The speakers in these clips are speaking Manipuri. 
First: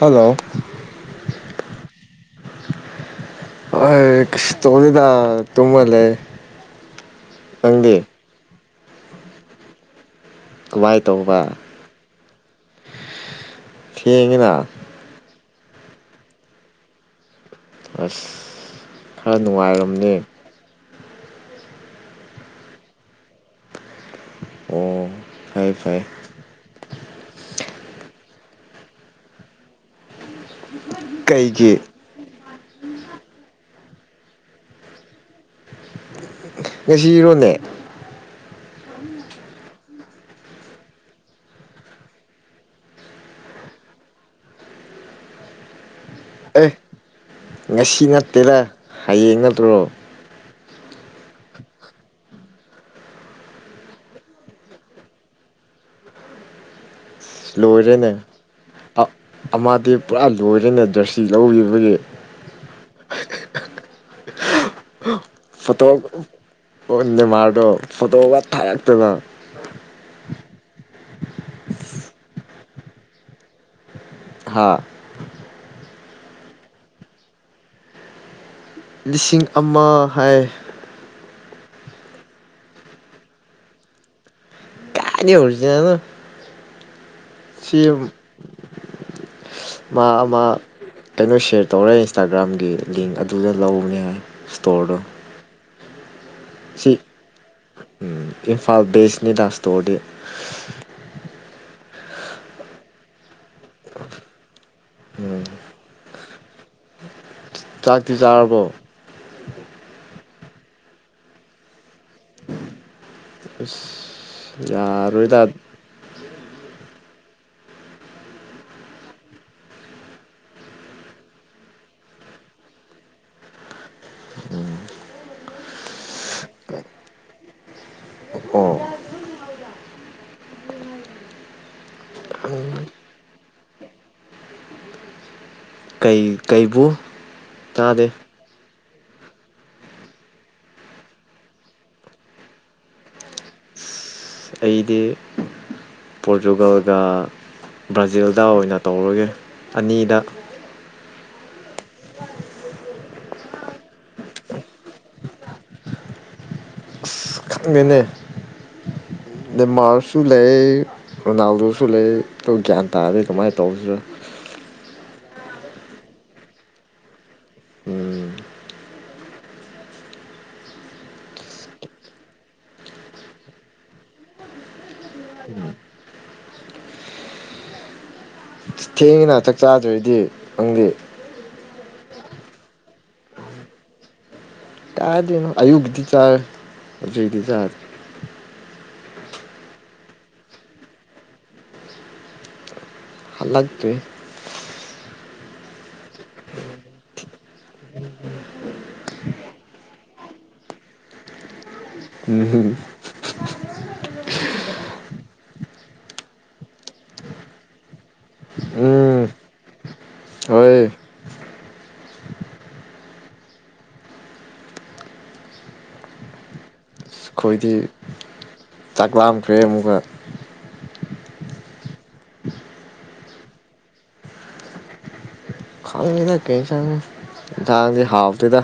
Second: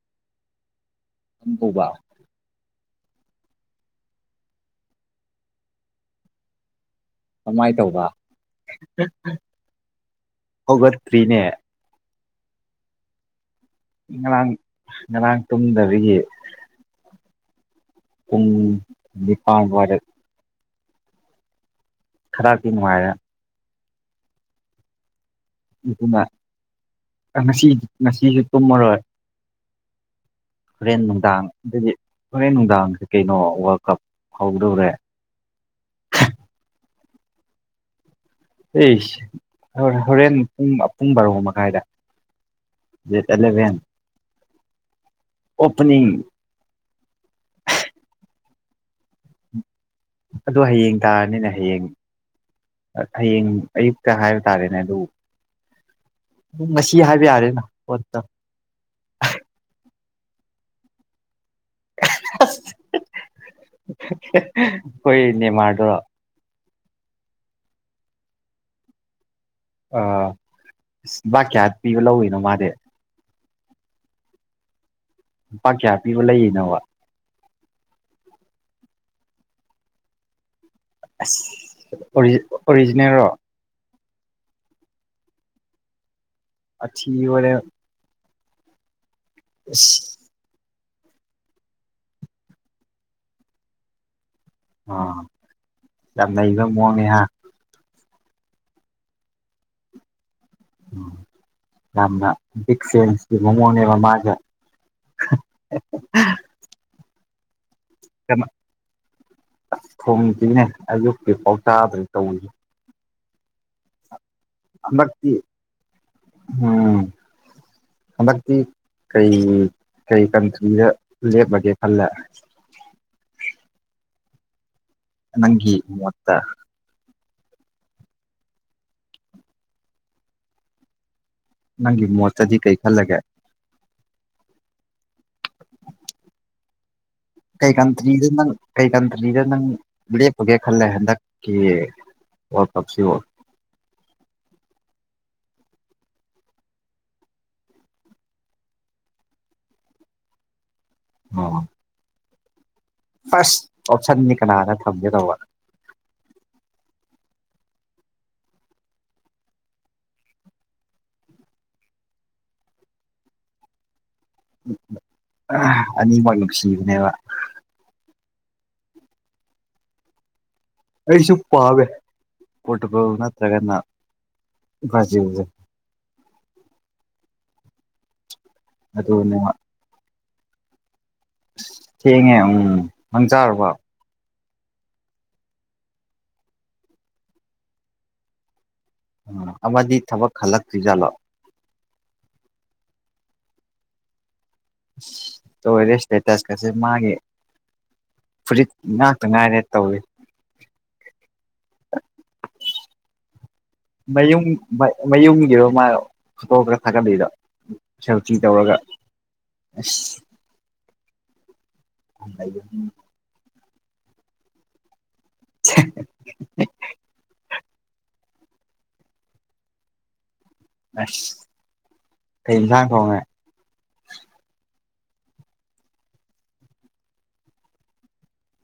ꯍꯂꯣ ꯀꯝ ꯇꯧꯕ ꯑ ꯀꯩꯁꯨ ꯇꯧꯗꯦꯗ ꯇꯝꯨꯃ ꯂꯩ ꯀꯃꯥꯏꯅ ꯅꯪꯗꯤ ꯇꯧꯕ ꯀꯃꯥꯏ ꯇꯧꯕ ꯍꯧꯒꯠꯇ꯭ꯔꯤꯅꯦ ꯊꯦꯡꯉꯤꯅ ꯉꯔꯥꯡ ꯉꯔꯥꯡ ꯇꯨꯝꯗꯕꯒꯤ ꯄꯨꯡ ꯑꯁ ꯈꯔ ꯅꯤꯄꯥꯟ ꯋꯥꯏꯔꯠ ꯅꯨꯡꯉꯥꯏꯔꯝꯅꯤ ꯈꯔꯗꯤ ꯅꯨꯡꯉꯥꯏꯔꯦ ꯑꯣ ꯐꯩ ꯐꯩ ꯑꯗꯨꯅ ꯉꯁꯤ ꯉꯁꯤꯁꯨ ꯇꯨꯝꯃꯔꯣꯏ ꯍꯣꯔꯦꯟ ꯅꯨꯡꯗꯥꯡ ꯀꯩꯒꯤ ꯑꯗꯤ ꯍꯣꯔꯦꯟ ꯅꯨꯡꯗꯥꯡꯁꯦ ꯀꯩꯅꯣ ꯋꯥꯔꯜ ꯀꯞ ꯍꯧꯗꯧꯔꯦ ꯉꯁꯤꯔꯣꯅꯦ ꯑꯁ ꯍ ꯍꯣꯔꯦꯟ ꯄꯨꯡ ꯄꯨꯡ ꯕꯥꯔꯣ ꯃꯈꯥꯏꯗ ꯗꯦꯠ ꯑꯦꯂꯚꯦꯟ ꯑꯣꯄꯅꯤꯡ ꯑꯦ ꯉꯁꯤ ꯅꯠꯇꯦꯗ ꯍꯌꯦꯡ ꯅꯠꯇ꯭ꯔꯣ ꯑꯗꯣ ꯍꯌꯦꯡ ꯇꯥꯔꯅꯤꯅꯦ ꯍꯌꯦꯡ ꯍꯌꯦꯡ ꯑꯌꯨꯛꯇ ꯍꯥꯏꯕ ꯇꯥꯔꯦꯅꯦ ꯑꯗꯨꯕꯨ ꯑꯁ ꯂꯣꯏꯔꯦꯅꯦ ꯑꯃꯗꯤ ꯄꯨꯔꯥ ꯂꯣꯏꯔꯦꯅ ꯖꯔꯁꯤ ꯂꯧꯈꯤꯕꯒꯤ ꯑꯁ ꯑꯩꯈꯣꯏ ꯅꯦꯃꯥꯔꯗꯣ ꯑꯣ ꯅꯦꯃꯥꯔꯗꯣ ꯐꯣꯇꯣꯒ ꯊꯥꯔꯛꯇꯅ ꯑ ꯚꯥꯛ ꯀꯌꯥ ꯄꯤꯕ ꯂꯧꯔꯤꯅꯣ ꯃꯥꯗꯤ ꯍꯥꯥ ꯂꯨꯄꯥ ꯀꯌꯥ ꯄꯤꯕ ꯂꯩꯔꯤꯅꯣꯕ ꯂꯤꯁꯤꯡ ꯑꯃ ꯍꯥꯏ ꯑꯁ ꯑꯣꯔꯤꯖꯤꯅꯦꯜꯔꯣ ꯀꯥꯏꯗꯩ ꯑꯣꯔꯤꯖꯤꯅꯦꯜꯂꯣ ꯊꯤ ꯋꯥꯔꯦꯝ ꯃꯥ ꯑꯃ ꯀꯩꯅꯣ ꯁꯤꯌꯔ ꯇꯧꯔꯦ ꯏꯟꯁꯇꯥꯒ꯭ꯔꯥꯝꯒꯤ ꯂꯤꯡ ꯑꯗꯨꯗ ꯂꯧꯕꯅꯤ ꯇꯣꯔꯗꯣ ꯑꯥ ꯌꯥꯝ ꯅꯩꯕ ꯃꯑꯣꯡꯅꯦꯍꯥ ꯎꯝ ꯏꯝꯐꯥꯜ ꯕꯦꯁ ꯅꯤꯗ ꯁ꯭ꯇꯣꯔꯗꯤ ꯎꯝ ꯌꯥꯝꯅ ꯕꯤꯛ ꯐꯦꯟꯖꯀꯤ ꯃꯑꯣꯡꯅꯦꯕ ꯃꯥꯒ ꯎꯝ ꯆꯥꯛꯇꯤ ꯆꯥꯔꯕꯣ ꯁꯤꯅꯦ ꯑꯌꯨꯛꯀꯤ ꯄꯥꯎ ꯇꯗ꯭ꯔꯤ ꯇꯧꯔꯤꯁꯦ ꯑꯁ ꯍꯟꯗꯛꯇꯤ ꯎꯝ ꯍꯟꯗꯛꯇꯤ ꯀꯩ ꯀꯩ ꯀꯟꯇ꯭ꯔꯤꯗ ꯂꯦꯞꯂꯒꯦ ꯈꯜꯂꯦ [inaudible] ꯅꯪꯒꯤ ꯃꯣꯠꯇ ꯑꯣ ꯅꯪꯒꯤ ꯃꯣꯠꯇꯗꯤ ꯀꯩ ꯈꯜꯂꯒꯦ ꯨ [inaudible] ꯀꯩ ꯀꯟꯇ꯭ꯔꯤꯗ ꯅꯪ ꯀꯩ ꯀꯟꯇ꯭ꯔꯤꯗ ꯅꯪ ꯂꯦꯞꯄꯒꯦ ꯈꯜꯂꯦ ꯍꯟꯗꯛꯀꯤ ꯋꯔꯜ ꯀꯞꯁꯤꯕꯣ ꯑꯁ ꯑꯩꯗꯤ ꯄꯣꯔꯇꯨꯒꯜꯒ ꯕ꯭ꯔꯥꯖꯤꯜꯗ ꯑꯣꯏꯅ ꯇꯧꯔꯒꯦ ꯑꯅꯤꯗ ꯑꯥ ꯐꯥꯔꯁ ꯑꯣꯞꯁꯟꯗꯤ ꯀꯅꯥꯗ ꯊꯝꯒꯦ ꯇꯧꯕ ꯈꯪꯗꯦꯅꯦ [inaudible] ꯅꯦꯃꯥꯔꯁꯨ ꯂꯩ ꯔꯣꯅꯥꯜꯗꯣꯁꯨ ꯂꯩ ꯑꯩꯗꯣ ꯒ꯭ꯌꯥꯟ ꯇꯗꯦ ꯀꯃꯥꯏ ꯇꯧꯁꯤꯔ ꯑꯅꯤꯃꯛ ꯅꯨꯡꯁꯤꯕꯅꯦꯕ ꯎꯝ ꯑꯩꯁꯨ ꯄꯥꯝꯃꯦ ꯄꯣꯇꯔꯨꯒꯜ ꯅꯠꯇ꯭ꯔꯒꯅ ꯕ꯭ꯔꯖꯤꯜꯖꯦ ꯊꯦꯡꯉꯤꯅ ꯑꯗꯨꯅꯦꯕ ꯆꯥꯛ ꯆꯥꯗ꯭ꯔꯦꯗꯤ ꯅꯪꯗꯤ ꯊꯦꯡꯉꯦ ꯎꯝ ꯅꯪ ꯆꯥꯔꯕ ꯀꯥꯏꯗꯩꯅꯣ ꯑꯌꯨꯒꯤꯗꯤ ꯆꯥꯔꯦ ꯍꯧꯖꯤꯛꯇꯤ ꯆꯥꯗ꯭ꯔꯤ ꯑꯃꯗꯤ ꯊꯕꯛ ꯍꯜꯂꯛꯇ꯭ꯔꯤꯖꯥꯠꯂꯣ ꯍꯂꯛꯇ꯭ꯔꯤ ꯂꯣꯏꯔꯦ ꯁ꯭ꯇꯦꯇꯁꯀꯁꯦ ꯃꯥꯒꯤ ꯐꯨꯔꯤꯠ ꯉꯥꯛꯇ ꯉꯥꯏꯔꯦ ꯇꯧꯋꯤ ꯎꯝ ꯍꯝ ꯃꯌꯨꯝ ꯃꯌꯨꯝꯒꯤꯔꯣ ꯃꯥ ꯐꯣꯇꯣ ꯈꯔ ꯊꯥꯒꯠꯂꯤꯗꯣ ꯁꯦꯜꯐꯤ ꯇꯧꯔꯒ ꯎꯝ ꯑꯁ ꯍꯣꯏ [inaudible] ꯁꯦ ꯍꯦ ꯍꯦ ꯍꯦ ꯍꯦ ꯑꯩꯈꯣꯏꯗꯤ ꯆꯥꯛꯂꯥꯝꯈ꯭ꯔꯦ ꯑꯃꯨꯛꯀ ꯑꯁ ꯀꯩ ꯉꯥ ꯊꯣꯡꯉꯦ ꯈꯪꯗꯦꯗ ꯀꯩ ꯏꯟꯁꯥꯡꯅꯣ ꯏꯟꯁꯥꯡꯗꯤ ꯍꯥꯎꯇꯦꯗ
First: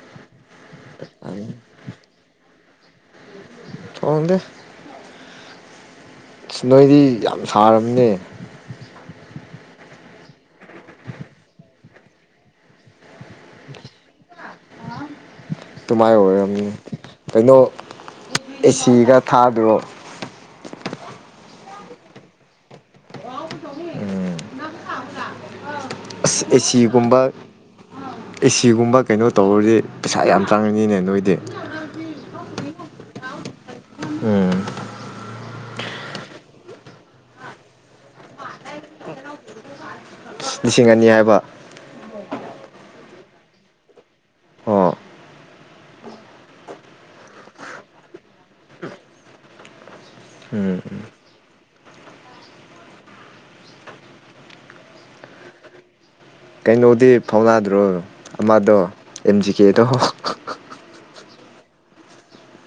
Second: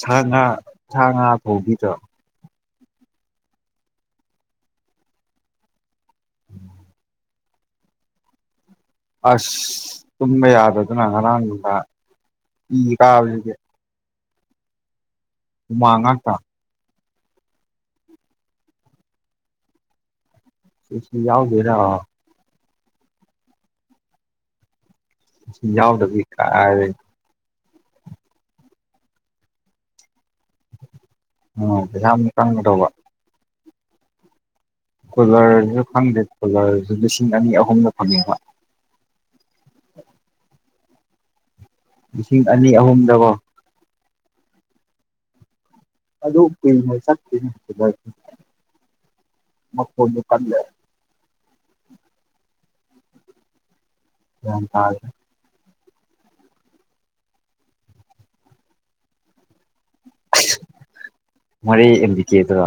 ꯁꯥ ꯉꯥ ꯁꯥ ꯉꯥ ꯐꯧꯕꯤꯗ꯭ꯔꯣ ꯑꯣꯅꯦ ꯅꯣꯏꯗꯤ ꯌꯥꯝ ꯁꯥꯔꯝꯅꯦ ꯑꯁ ꯇꯨꯝꯕ ꯌꯥꯗꯗꯅ ꯉꯔꯥꯡ ꯅꯨꯡꯗꯥ ꯏꯗꯤ ꯀꯥꯕꯁꯤꯗꯤ ꯍꯨꯃꯥꯡ ꯇꯨꯃꯥꯏ ꯉꯥꯛꯇ ꯑꯣꯏꯔꯝꯅꯤ ꯀꯩꯅꯣ ꯑꯦꯁꯤꯒ ꯊꯥꯗ꯭ꯔꯣ ꯑꯦꯁꯤ ꯌꯥꯎꯗꯦꯔ ꯎꯝ ꯌꯥꯎꯗꯕꯤ ꯑꯁ ꯀꯥꯏꯗꯩ ꯑꯦꯁꯤꯒꯨꯝꯕ ꯑꯦꯁꯤꯒꯨꯝꯕ ꯀꯩꯅꯣ ꯇꯧꯔꯗꯤ ꯄꯩꯁꯥ ꯌꯥꯝ ꯆꯪꯉꯅꯤꯅꯦ ꯅꯣꯏꯗꯤ ꯎ ꯄꯩꯁꯥ ꯑꯃꯨꯛ ꯆꯡꯇꯧꯕ ꯎꯝ ꯀꯣꯂꯔꯁꯨ ꯐꯪꯗꯦ ꯀꯣꯂꯔꯁꯨ ꯂꯤꯁꯤꯡ ꯑꯅꯤ ꯑꯍꯨꯝꯅ ꯐꯪꯅꯤꯡꯕ ꯂꯤꯁꯤꯡ ꯑꯅꯤ ꯍꯥꯏꯕ ꯂꯤꯁꯤꯡ ꯑꯅꯤ ꯑꯍꯨꯝꯗꯕꯣ ꯑꯣ ꯑꯗꯨ ꯀꯨꯏꯅꯥ ꯆꯠꯇꯦ ꯀꯨꯂꯔꯗꯤ ꯃꯈꯣꯜꯗꯣ ꯀꯜꯂꯦ ꯎꯝ ꯒꯤꯌꯥꯟ ꯇꯥꯗ꯭ꯔꯦ ꯀꯩꯅꯣꯗꯤ ꯐꯥꯎꯅꯥꯗ꯭ꯔꯣ ꯑꯃꯗꯣ ꯑꯦꯝ ꯖꯤ ꯀꯦꯗꯣ ꯍ ꯃꯣꯔꯦ ꯑꯦꯝꯕꯤ ꯀꯦ ꯗꯣ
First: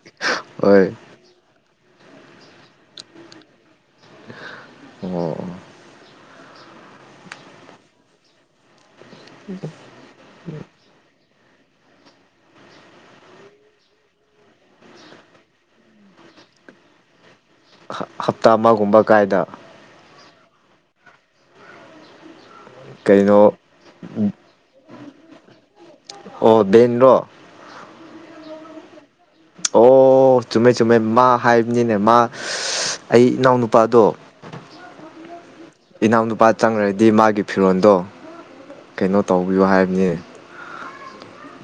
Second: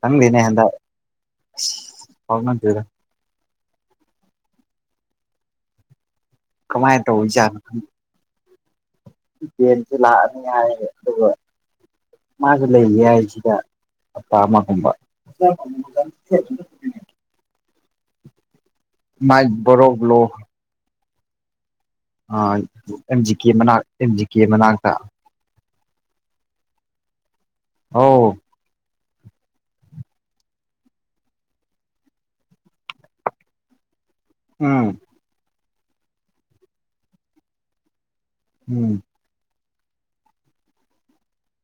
ꯈꯪꯗꯦꯅꯦ ꯍꯟꯗꯛ ꯍꯣꯏ ꯐꯥꯎꯅꯗꯦꯗ ꯑꯣ ꯀꯃꯥꯏ ꯇꯧꯔꯤꯖꯠꯅꯣ ꯌꯦꯟꯁꯦ ꯂꯥꯛ ꯑꯅꯤ ꯍꯥꯏ ꯑꯗꯨꯒ ꯃꯥꯁꯨ ꯂꯩꯒꯦ ꯍꯥꯏ ꯁꯤꯗ ꯍꯥꯞꯇ ꯑꯃꯒꯨꯝꯕ ꯍꯞꯇꯥ ꯃꯥꯑꯣ ꯃꯥꯏ ꯕꯣ ꯔꯣ ꯕꯣ ꯂꯣ ꯑꯦꯝ ꯖꯤ ꯀꯦ ꯀꯩꯅꯣ ꯃꯅꯥꯛ ꯑꯦꯝ ꯖꯤ ꯀꯦ ꯃꯅꯥꯛꯇ ꯑꯣ ꯗꯦꯟꯔꯣ ꯑꯥꯎ ꯑꯣ ꯑꯣ ꯆꯨꯝꯃꯦ ꯆꯨꯝꯃꯦ ꯃꯥ ꯍꯥꯏꯕꯅꯤꯅꯦ ꯃꯥ ꯑꯩ ꯏꯅꯥꯎꯅꯨꯄꯥꯗꯣ ꯎꯝ ꯏꯅꯥꯎꯅꯨꯄꯥ ꯆꯪꯈ꯭ꯔꯗꯤ ꯃꯥꯒꯤ ꯐꯤꯔꯣꯜꯗꯣ ꯎꯝ ꯀꯩꯅꯣ ꯇꯧꯕꯤꯌꯨ ꯍꯥꯏꯕꯅꯤ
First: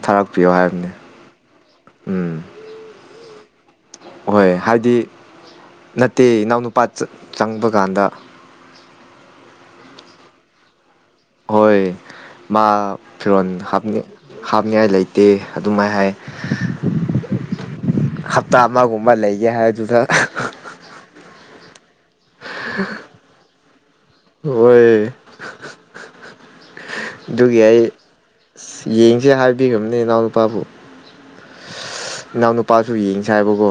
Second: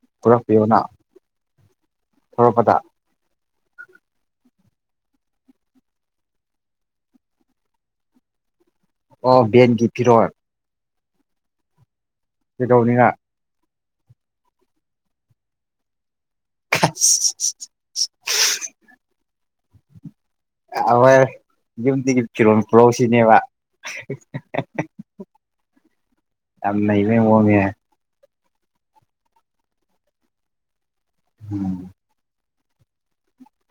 ꯊꯥꯔꯛꯄꯤꯌꯣ ꯍꯥꯏꯕꯅꯤ ꯎꯝ ꯊꯣꯔꯛꯄꯗ ꯍꯣꯏ ꯍꯥꯏꯗꯤ ꯅꯠꯇꯦ ꯏꯅꯥꯎꯅꯨꯄꯥ ꯆꯪꯕ ꯀꯥꯟꯗ ꯑꯣ ꯚꯦꯟꯒꯤ ꯄꯤꯔꯣꯜ ꯍꯣꯏ ꯃꯥ ꯀꯩꯗꯧꯅꯤꯅ ꯐꯤꯔꯣꯟ ꯍꯥꯞ ꯍꯥꯞꯅꯤꯉꯥꯏ ꯂꯩꯇꯦ ꯑꯗꯨꯃꯥꯏ ꯍꯥꯏꯌꯦ ꯈꯦꯠꯁ ꯏꯁ ꯏꯁ ꯍꯞꯇꯥ ꯑꯃꯒꯨꯝꯕ ꯂꯩꯒꯦ ꯍꯥꯏꯕꯗꯨꯗ ꯍꯍꯣꯏ ꯌꯨꯝꯒꯤ ꯐꯤꯔꯣꯜ ꯄꯨꯔꯧꯁꯤꯅꯦꯕ ꯍꯣꯏ ꯌꯥꯝ ꯅꯩꯕꯥ ꯃꯥꯑꯣꯡꯅꯤ ꯑꯁ ꯌꯦꯡꯁꯦ ꯍꯥꯏꯕꯤꯈꯝꯅꯦ ꯏꯅꯥꯎꯅꯨꯄꯥꯕꯨ ꯎꯝ ꯏꯅꯥꯎ ꯅꯨꯄꯥꯁꯨ ꯌꯦꯡꯁꯦ ꯍꯥꯏꯕꯀꯣ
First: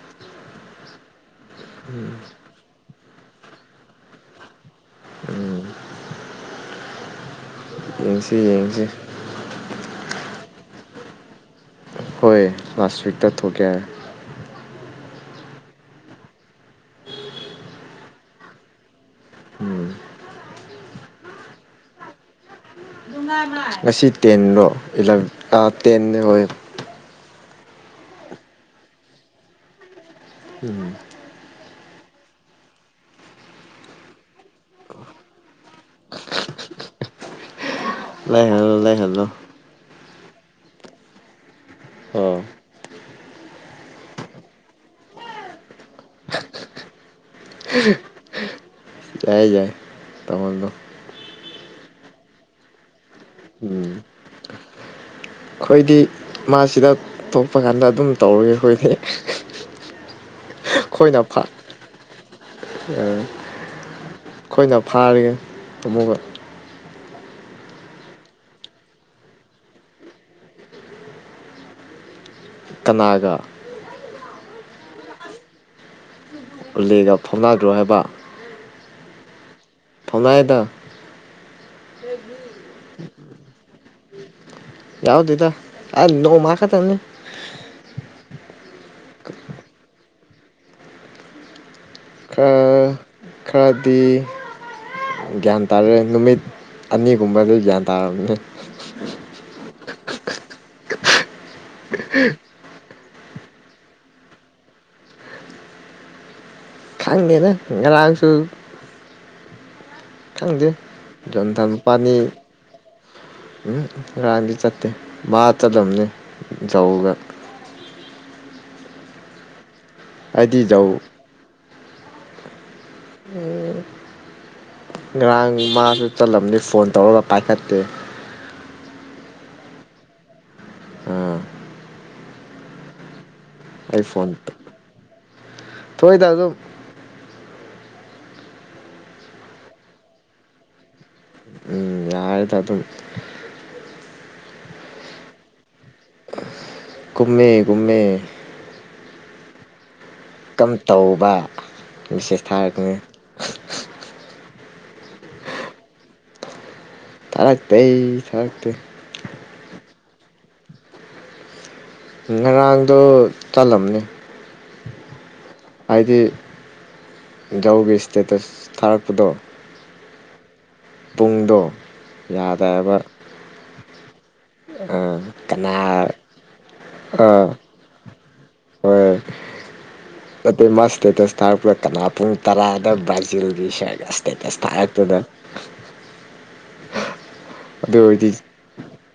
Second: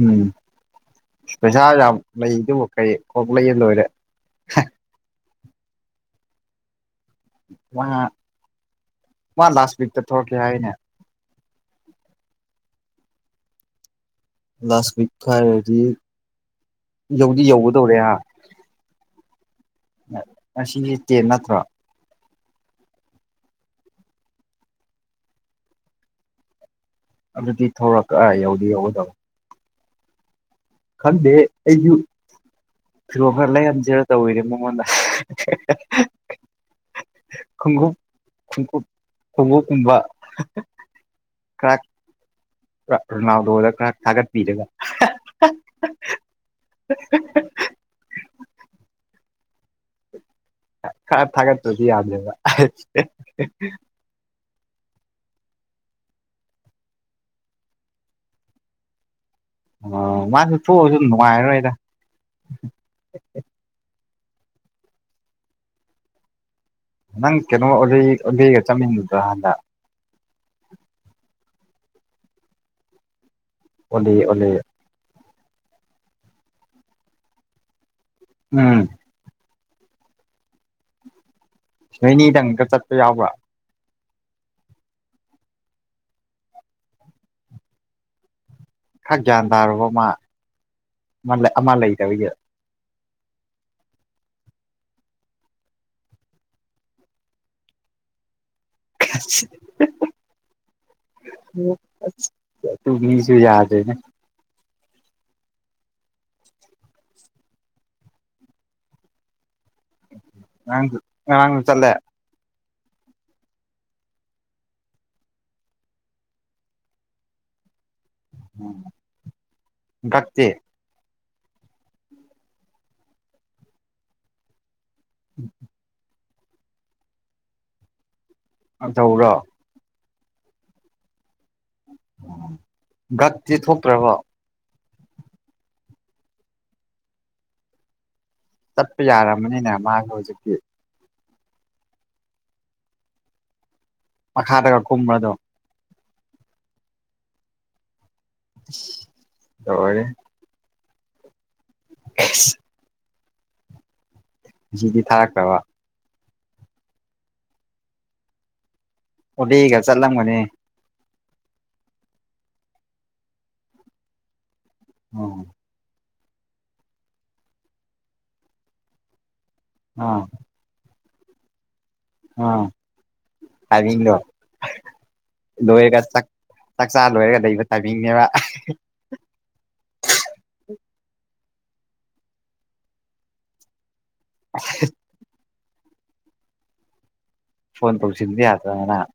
ꯎꯝ ꯄꯩꯁꯥ ꯌꯥꯝ ꯂꯩꯗꯨꯃ ꯀꯩ ꯀꯣꯛ ꯂꯩꯔ ꯂꯣꯏꯔꯦ ꯌꯦꯡꯁꯤ ꯌꯦꯡꯁꯤ ꯛꯇ ꯊꯣꯔꯛꯀꯦ ꯍꯥꯏꯌꯦꯅꯦ ꯍꯣꯏ ꯂꯥꯁ ꯋꯤꯛꯇ ꯊꯣꯛꯀꯦ ꯂꯥꯁ ꯋꯤꯛ ꯍꯥꯏꯥꯔꯗꯤ ꯌꯧꯗꯤ ꯌꯧꯒꯗꯧꯔꯦ ꯍꯥ ꯎꯝ ꯑꯁꯤꯁꯦ ꯇꯦꯟ ꯅꯠꯇ꯭ꯔꯣ ꯉꯁꯤ ꯇꯦꯟꯂꯣ ꯏꯂꯥ ꯇꯦꯟꯅꯦ ꯍꯣꯏ ꯑꯗꯨꯗꯤ ꯊꯧꯔꯛꯀ ꯌꯧꯗꯤ ꯌꯧꯒꯗꯧ ꯎꯝ ꯑꯩꯁꯨꯨ ꯐꯤꯔꯣꯜ ꯈꯔ ꯂꯩꯈꯟꯁꯤꯔ ꯇꯧꯔꯤꯅꯦ ꯃꯉꯣꯟꯗ ꯈꯣꯡꯎꯞ ꯂꯩꯍꯜꯂꯣ ꯈꯣꯡꯎꯞ ꯂꯩꯍꯜꯂꯣ ꯈꯣꯡꯎꯞꯀꯨꯝꯕ [unintelligible] ꯑꯣ ꯔ ꯔꯣꯅꯥꯜꯗꯣꯗ ꯈꯔ ꯊꯥꯒꯠꯄꯤꯔꯒ ꯍꯥ ꯍꯥ ꯍꯥ ꯍꯥ ꯍꯥꯥ ꯍꯥ ꯌꯥꯏ ꯌꯥꯏ ꯇꯧꯍꯜꯂꯣ ꯈꯔ ꯊꯥꯒꯠꯇ꯭ꯔꯗꯤ ꯌꯥꯗꯔꯦꯕ ꯎꯝ ꯑꯩꯈꯣꯏꯗꯤ ꯃꯥꯁꯤꯗ ꯊꯣꯛꯄ ꯀꯥꯟꯗ ꯑꯗꯨꯝ ꯇꯧꯔꯒꯦ ꯑꯩꯈꯣꯏꯗꯤ ꯑꯣ ꯃꯥꯁꯨ ꯊꯣꯛꯑꯁꯨ ꯑꯩꯈꯣꯏꯅ ꯐꯥ ꯅꯨꯡꯉꯥꯏꯔꯔꯣꯏꯗ ꯑꯩꯈꯣꯏꯅ ꯐꯥꯔꯒꯦ ꯑꯃꯨꯛꯀ ꯅꯪ ꯀꯩꯅꯣ ꯑꯣꯂꯤ ꯑꯣꯂꯤꯒ ꯆꯠꯃꯤꯟꯅꯕꯔ ꯍꯟꯗꯛ ꯀꯅꯥꯒ ꯑꯣꯂꯤ ꯑꯣꯂꯤ ꯑꯂꯤꯒ ꯐꯥꯎꯅꯗ꯭ꯔꯣ ꯍꯥꯏꯕ ꯎꯝ [unintelligible] ꯅꯣꯏꯅꯤꯗꯪꯒ ꯆꯠꯄ ꯌꯥꯎꯕ꯭ꯔꯥ ꯌꯥꯎꯗꯦꯗ ꯑꯥ ꯅꯣꯡꯃ ꯈꯛꯇꯡꯅꯤ ꯈꯔ ꯒ꯭ꯌꯥꯟ ꯇꯥꯔꯕꯣ ꯃꯥ ꯑꯃ ꯑꯃ ꯂꯩ ꯈꯔ ꯈꯔꯗꯤ ꯒ꯭ꯌꯥꯟ ꯇꯥꯔꯦ ꯅꯨꯃꯤꯠ ꯑꯅꯤꯒꯨꯝꯕꯗ ꯒ꯭ꯌꯥꯟ ꯇꯥꯔꯝꯅꯤꯅ ꯍꯥ ꯍꯥ꯬ [inaudible] ꯇꯨ ꯃꯤꯅꯤꯁꯨ ꯌꯥꯗꯅꯦ [unintelligible] ꯈꯪꯗꯦꯗ ꯉꯔꯥꯡꯁꯨ ꯈꯪꯗꯦ ꯉꯔꯥꯡꯁꯨ ꯉꯔꯥꯡꯁꯨ ꯖꯣꯟꯊꯟ ꯆꯠꯂꯦ ꯃꯕꯥꯅꯤ ꯎꯝ ꯉꯔꯥꯡꯗꯤ ꯆꯠꯇꯦ ꯃꯥ ꯆꯠꯂꯝꯅꯤ ꯖꯧꯒ ꯎꯝ ꯍꯥꯏꯗꯤ ꯖꯧ ꯉꯔꯥꯡ ꯃꯥꯁꯨ ꯆꯜꯂꯝꯅꯤ ꯐꯣꯟ ꯇꯧꯔꯒ ꯄꯥꯏꯈꯠꯇꯦ ꯑꯥ ꯇꯧꯔꯣ ꯑꯥ ꯒꯛꯇꯤ ꯊꯣꯛꯇ꯭ꯔꯕꯣ ꯊꯣꯛꯏꯗ ꯑꯗꯨꯝ ꯆꯠꯄ ꯌꯥꯔꯝꯃꯅꯤꯅꯦ ꯃꯥꯖꯨ ꯍꯧꯖꯤꯛꯇꯤ ꯇꯥꯔꯦ ꯇ ꯑꯗꯨꯝ [unintelligible] ꯃꯈꯥꯗꯒ ꯀꯨꯝꯕꯗꯣ ꯀꯨꯝꯃꯦ ꯀꯨꯝꯃꯦ ꯂꯧꯏꯔꯦ ꯀꯝ ꯇꯧꯕ ꯃꯦꯁꯁ ꯊꯥꯔꯛꯀꯅꯤ ꯉꯁꯤꯗꯤ ꯊꯥꯔꯛꯇꯕ ꯊꯥꯔꯛꯇꯦ ꯊꯥꯔꯛꯇꯦ ꯑꯣꯗꯤꯒ ꯆꯠꯂꯝꯒꯅꯤ ꯉꯔꯥꯡꯗꯣ ꯆꯜꯂꯝꯅꯤ ꯎꯝ ꯍꯥꯏꯗꯤ ꯏꯖꯒꯤ ꯏꯁꯇꯦꯇꯁ ꯊꯥꯔꯛꯄꯗꯣ ꯑꯥ ꯄꯨꯡꯗꯣ ꯌꯥꯗꯦꯕ ꯇꯥꯃꯤꯡꯗꯣ ꯂꯣꯏꯔꯒ ꯀꯅꯥ ꯆꯥꯛ ꯆꯥꯛꯆꯥ ꯂꯣꯏꯔꯒ ꯑꯥ ꯂꯩꯕ ꯇꯥꯃꯤꯡꯅꯦꯕ ꯑꯥ ꯍꯤ ꯍꯣꯏ ꯍꯦ ꯅꯠꯇꯦ ꯃꯥ ꯏꯁꯇꯦꯇꯁ ꯊꯥꯔꯛꯄꯗ ꯀꯅꯥ ꯄꯨꯡ ꯇꯔꯥꯗ ꯕ꯭ꯔꯥꯖꯤꯜꯒꯤ ꯁꯔꯒꯁ [unintelligible] ꯐꯣꯟ ꯑꯗꯨ ꯑꯣꯏꯔꯗꯤ ꯇꯧꯁꯤꯟꯕ ꯌꯥꯗ꯭ꯔ ꯉꯔꯥꯡ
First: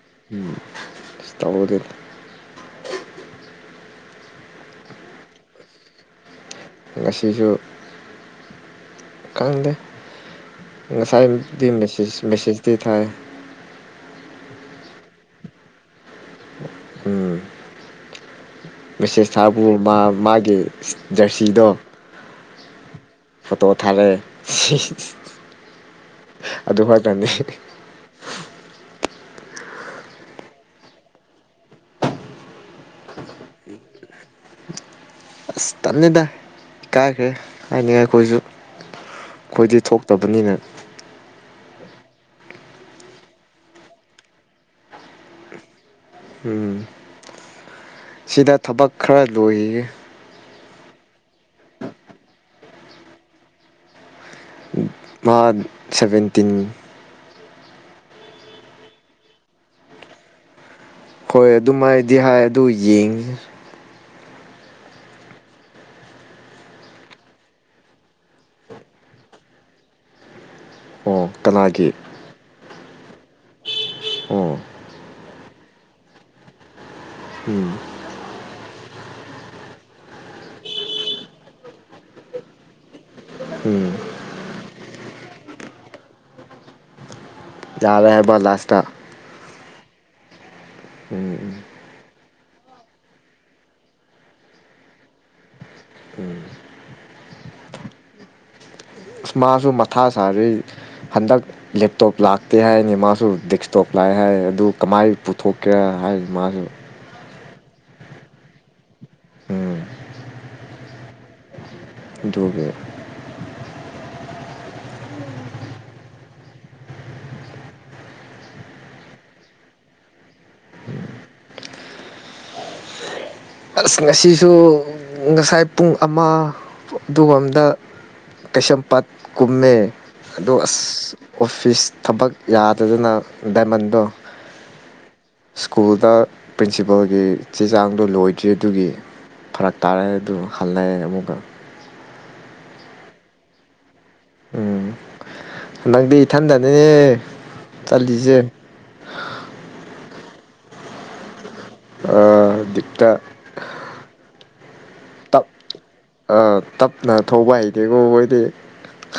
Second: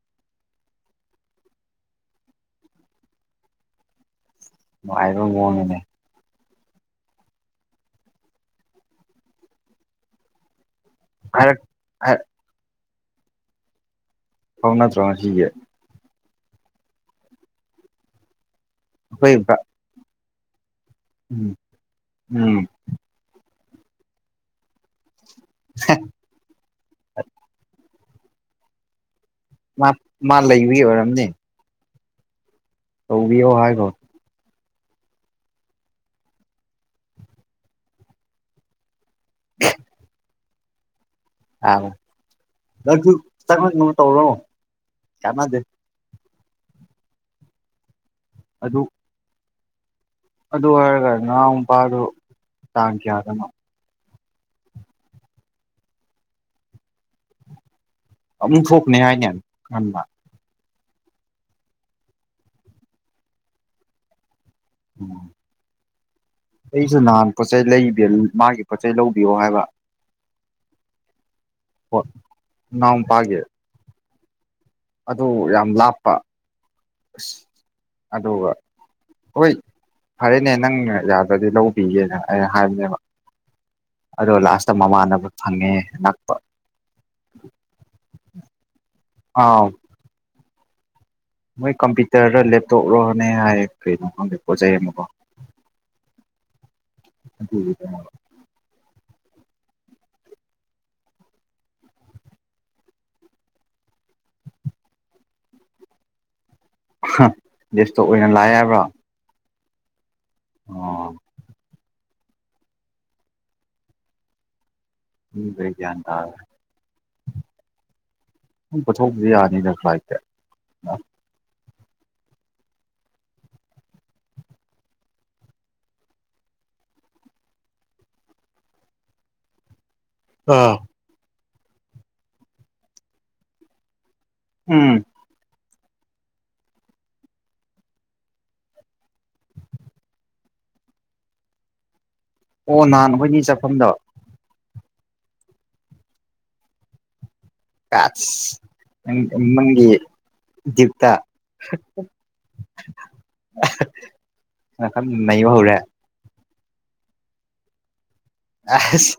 ꯏꯁ ꯇꯧꯗꯦꯗ ꯅꯨꯡꯉꯥꯏꯕ ꯃꯥꯑꯣꯡꯅꯤꯅꯦ ꯉꯁꯤꯁꯨ ꯀꯪꯗꯦ ꯉꯁꯥꯏ ꯍꯥꯏꯔꯛ ꯗꯤ ꯍꯥꯏ ꯃꯦꯁꯦꯁ ꯃꯦꯁꯦꯖꯗꯤ ꯊꯥꯏ ꯐꯥꯎ ꯅꯗ꯭ꯔꯣ ꯉꯁꯤꯒꯤ ꯃꯤꯁꯦꯁ ꯑꯩꯈꯣꯏ ꯊꯥꯕꯨ ꯃꯥ ꯃꯥꯒꯤ ꯎꯝ ꯖꯔꯁꯤꯗꯣ ꯎꯝ ꯐꯣꯇꯣ ꯊꯥꯔꯦ ꯍ ꯑꯗꯨ ꯈꯛꯇꯅꯤ ꯃꯥ ꯃꯥ ꯂꯩꯕꯒꯤ ꯑꯣꯏꯔꯝꯅꯤ ꯇꯧꯕꯤꯌꯣ ꯍꯥꯏꯒꯣ ꯇꯜꯂꯦꯗ ꯏ ꯀꯥꯏꯈ꯭ꯔꯦ ꯍꯥꯏꯅꯤꯡꯉꯥꯏ ꯑꯩꯈꯣꯏꯁꯨ ꯑꯩꯈꯣꯏꯗꯤ ꯊꯣꯛꯇꯕꯅꯤꯅ ꯑꯎ ꯅꯪꯁꯨ ꯆꯪꯉꯛꯅꯕ ꯇꯧꯔꯣ ꯀꯥꯟꯅꯗꯦ ꯎꯝ ꯁꯤꯗ ꯑꯗꯨ ꯊꯕꯛ ꯈꯔ ꯂꯣꯏꯒꯤꯒꯦ ꯑꯗꯨ ꯍꯥꯏꯔꯒ ꯅꯥꯎ ꯄꯥꯗꯨ ꯇꯥꯡ ꯀꯌꯥꯗꯅꯣ ꯃꯥ ꯁꯚꯦꯟꯇꯤꯟ ꯑꯃꯨꯛ ꯊꯣꯛꯅꯤ ꯍꯥꯏꯅꯦ ꯉꯟꯕ ꯍꯣꯏ ꯑꯗꯨꯝꯥꯏꯗꯤ ꯍꯥꯏ ꯑꯗꯨ ꯌꯦꯡꯁꯦ ꯎꯝ ꯑꯩꯁꯨ ꯅꯍꯥꯟ ꯄꯣꯠꯆꯩ ꯂꯩ ꯕꯤꯌꯦꯜ ꯃꯥꯒꯤ ꯄꯣꯠꯆꯩ ꯂꯧꯕꯤꯌꯣ ꯍꯥꯏꯕ ꯑꯣ ꯀꯅꯥꯒꯤ ꯅꯎꯄꯥꯒꯤ ꯑꯣ ꯑꯗꯨ ꯌꯥꯝ ꯂꯥꯞꯄ ꯑꯁ ꯎꯝ ꯑꯗꯨꯒ ꯍꯣꯏ ꯐꯔꯦꯅꯦ ꯅꯪꯅ ꯌꯥꯗ꯭ꯔꯗꯤ ꯂꯧꯕꯤꯒꯦꯅ ꯑꯩꯅ ꯍꯥꯏꯕꯅꯦꯕ ꯎꯝ ꯑꯗꯣ ꯂꯥꯁꯇ ꯃꯃꯥꯟꯅꯕ ꯐꯪꯉꯦ ꯅꯛꯄ ꯌꯥꯔꯦ ꯍꯥꯏꯕ ꯂꯥꯁꯇ ꯑꯥꯎ ꯎꯝ ꯎꯝ ꯃꯣꯏ ꯀꯝꯄ꯭ꯌꯨꯇꯔꯔꯣ ꯂꯦꯞꯇꯣꯞꯔꯣꯅꯦ ꯍꯥꯏꯌꯦ ꯀꯔꯤ ꯅꯣ ꯍꯪꯗꯦ ꯄꯣꯠꯆꯩ ꯑꯃ ꯀꯣ ꯎꯝ ꯑꯗꯨꯕꯨ ꯗ ꯑꯁ ꯃꯥꯁꯨ ꯃꯊꯥ ꯁꯥꯔꯨꯏ ꯍꯟꯗꯛ ꯂꯦꯞꯇꯣꯞ ꯂꯥꯛꯇꯦ ꯍꯥꯏꯅꯤ ꯃꯥꯁꯨ ꯗꯦꯛꯁꯇꯣꯞ ꯂꯥꯛꯑ ꯍꯥꯏ ꯑꯗꯨ ꯀꯃꯥꯏ ꯄꯨꯊꯣꯛꯀꯦ ꯍꯥꯏ ꯃꯥꯁꯨ ꯍ ꯗꯦꯁꯇꯣꯞ ꯑꯣꯏꯅ ꯂꯥꯛꯑꯦ ꯍꯥꯏꯕ꯭ꯔꯣ ꯎꯝ ꯑꯣ ꯗꯨꯒꯤ [unintelligible] ꯄꯨꯊꯣꯛꯕꯗꯤ ꯌꯥꯅꯤꯅ ꯐ꯭ꯂꯥꯏꯠꯇ ꯑ ꯑꯁ ꯉꯁꯤꯁꯨ ꯉꯁꯥꯏ ꯄꯨꯡ ꯑꯃ ꯑꯗꯨꯒꯔꯣꯝꯗ ꯀꯩꯁꯝꯄꯥꯠ ꯀꯨꯝꯃꯦ ꯑꯗ ꯑꯥ ꯑꯁ ꯑꯣꯐꯤꯁ ꯊꯕꯛ ꯌꯥꯗꯗꯅ ꯗꯥꯏꯃꯟꯗꯣ ꯎꯝ ꯁ꯭ꯀꯨꯜꯗ ꯄ꯭ꯔꯤꯟꯁꯤꯄꯜꯒꯤ ꯆꯦ ꯆꯥꯡꯗꯣ ꯂꯣꯏ ꯆꯦꯗꯨꯒꯤ ꯐꯔꯛ ꯇꯥꯔꯦ ꯑꯗꯨ ꯍꯜꯂꯛꯑꯦ ꯑꯃꯨꯛꯀ ꯑꯣ ꯅꯍꯥꯟ ꯑꯩꯈꯣꯏꯅꯤ ꯆꯥꯐꯝꯗꯣ ꯍꯟꯗ ꯗꯤ ꯏꯊꯟꯗꯥꯅꯦ ꯀꯥꯁ ꯃꯪꯒꯤ ꯗ꯭ꯌꯨꯛꯇ ꯑ ꯗꯤꯞꯇ ꯅꯈꯝ ꯅꯩꯕ ꯍꯧꯔꯦ ꯑꯥ ꯇꯞꯅ ꯊꯧꯕ ꯍꯩꯗꯦꯀꯣ ꯃꯣꯢ ꯑꯁ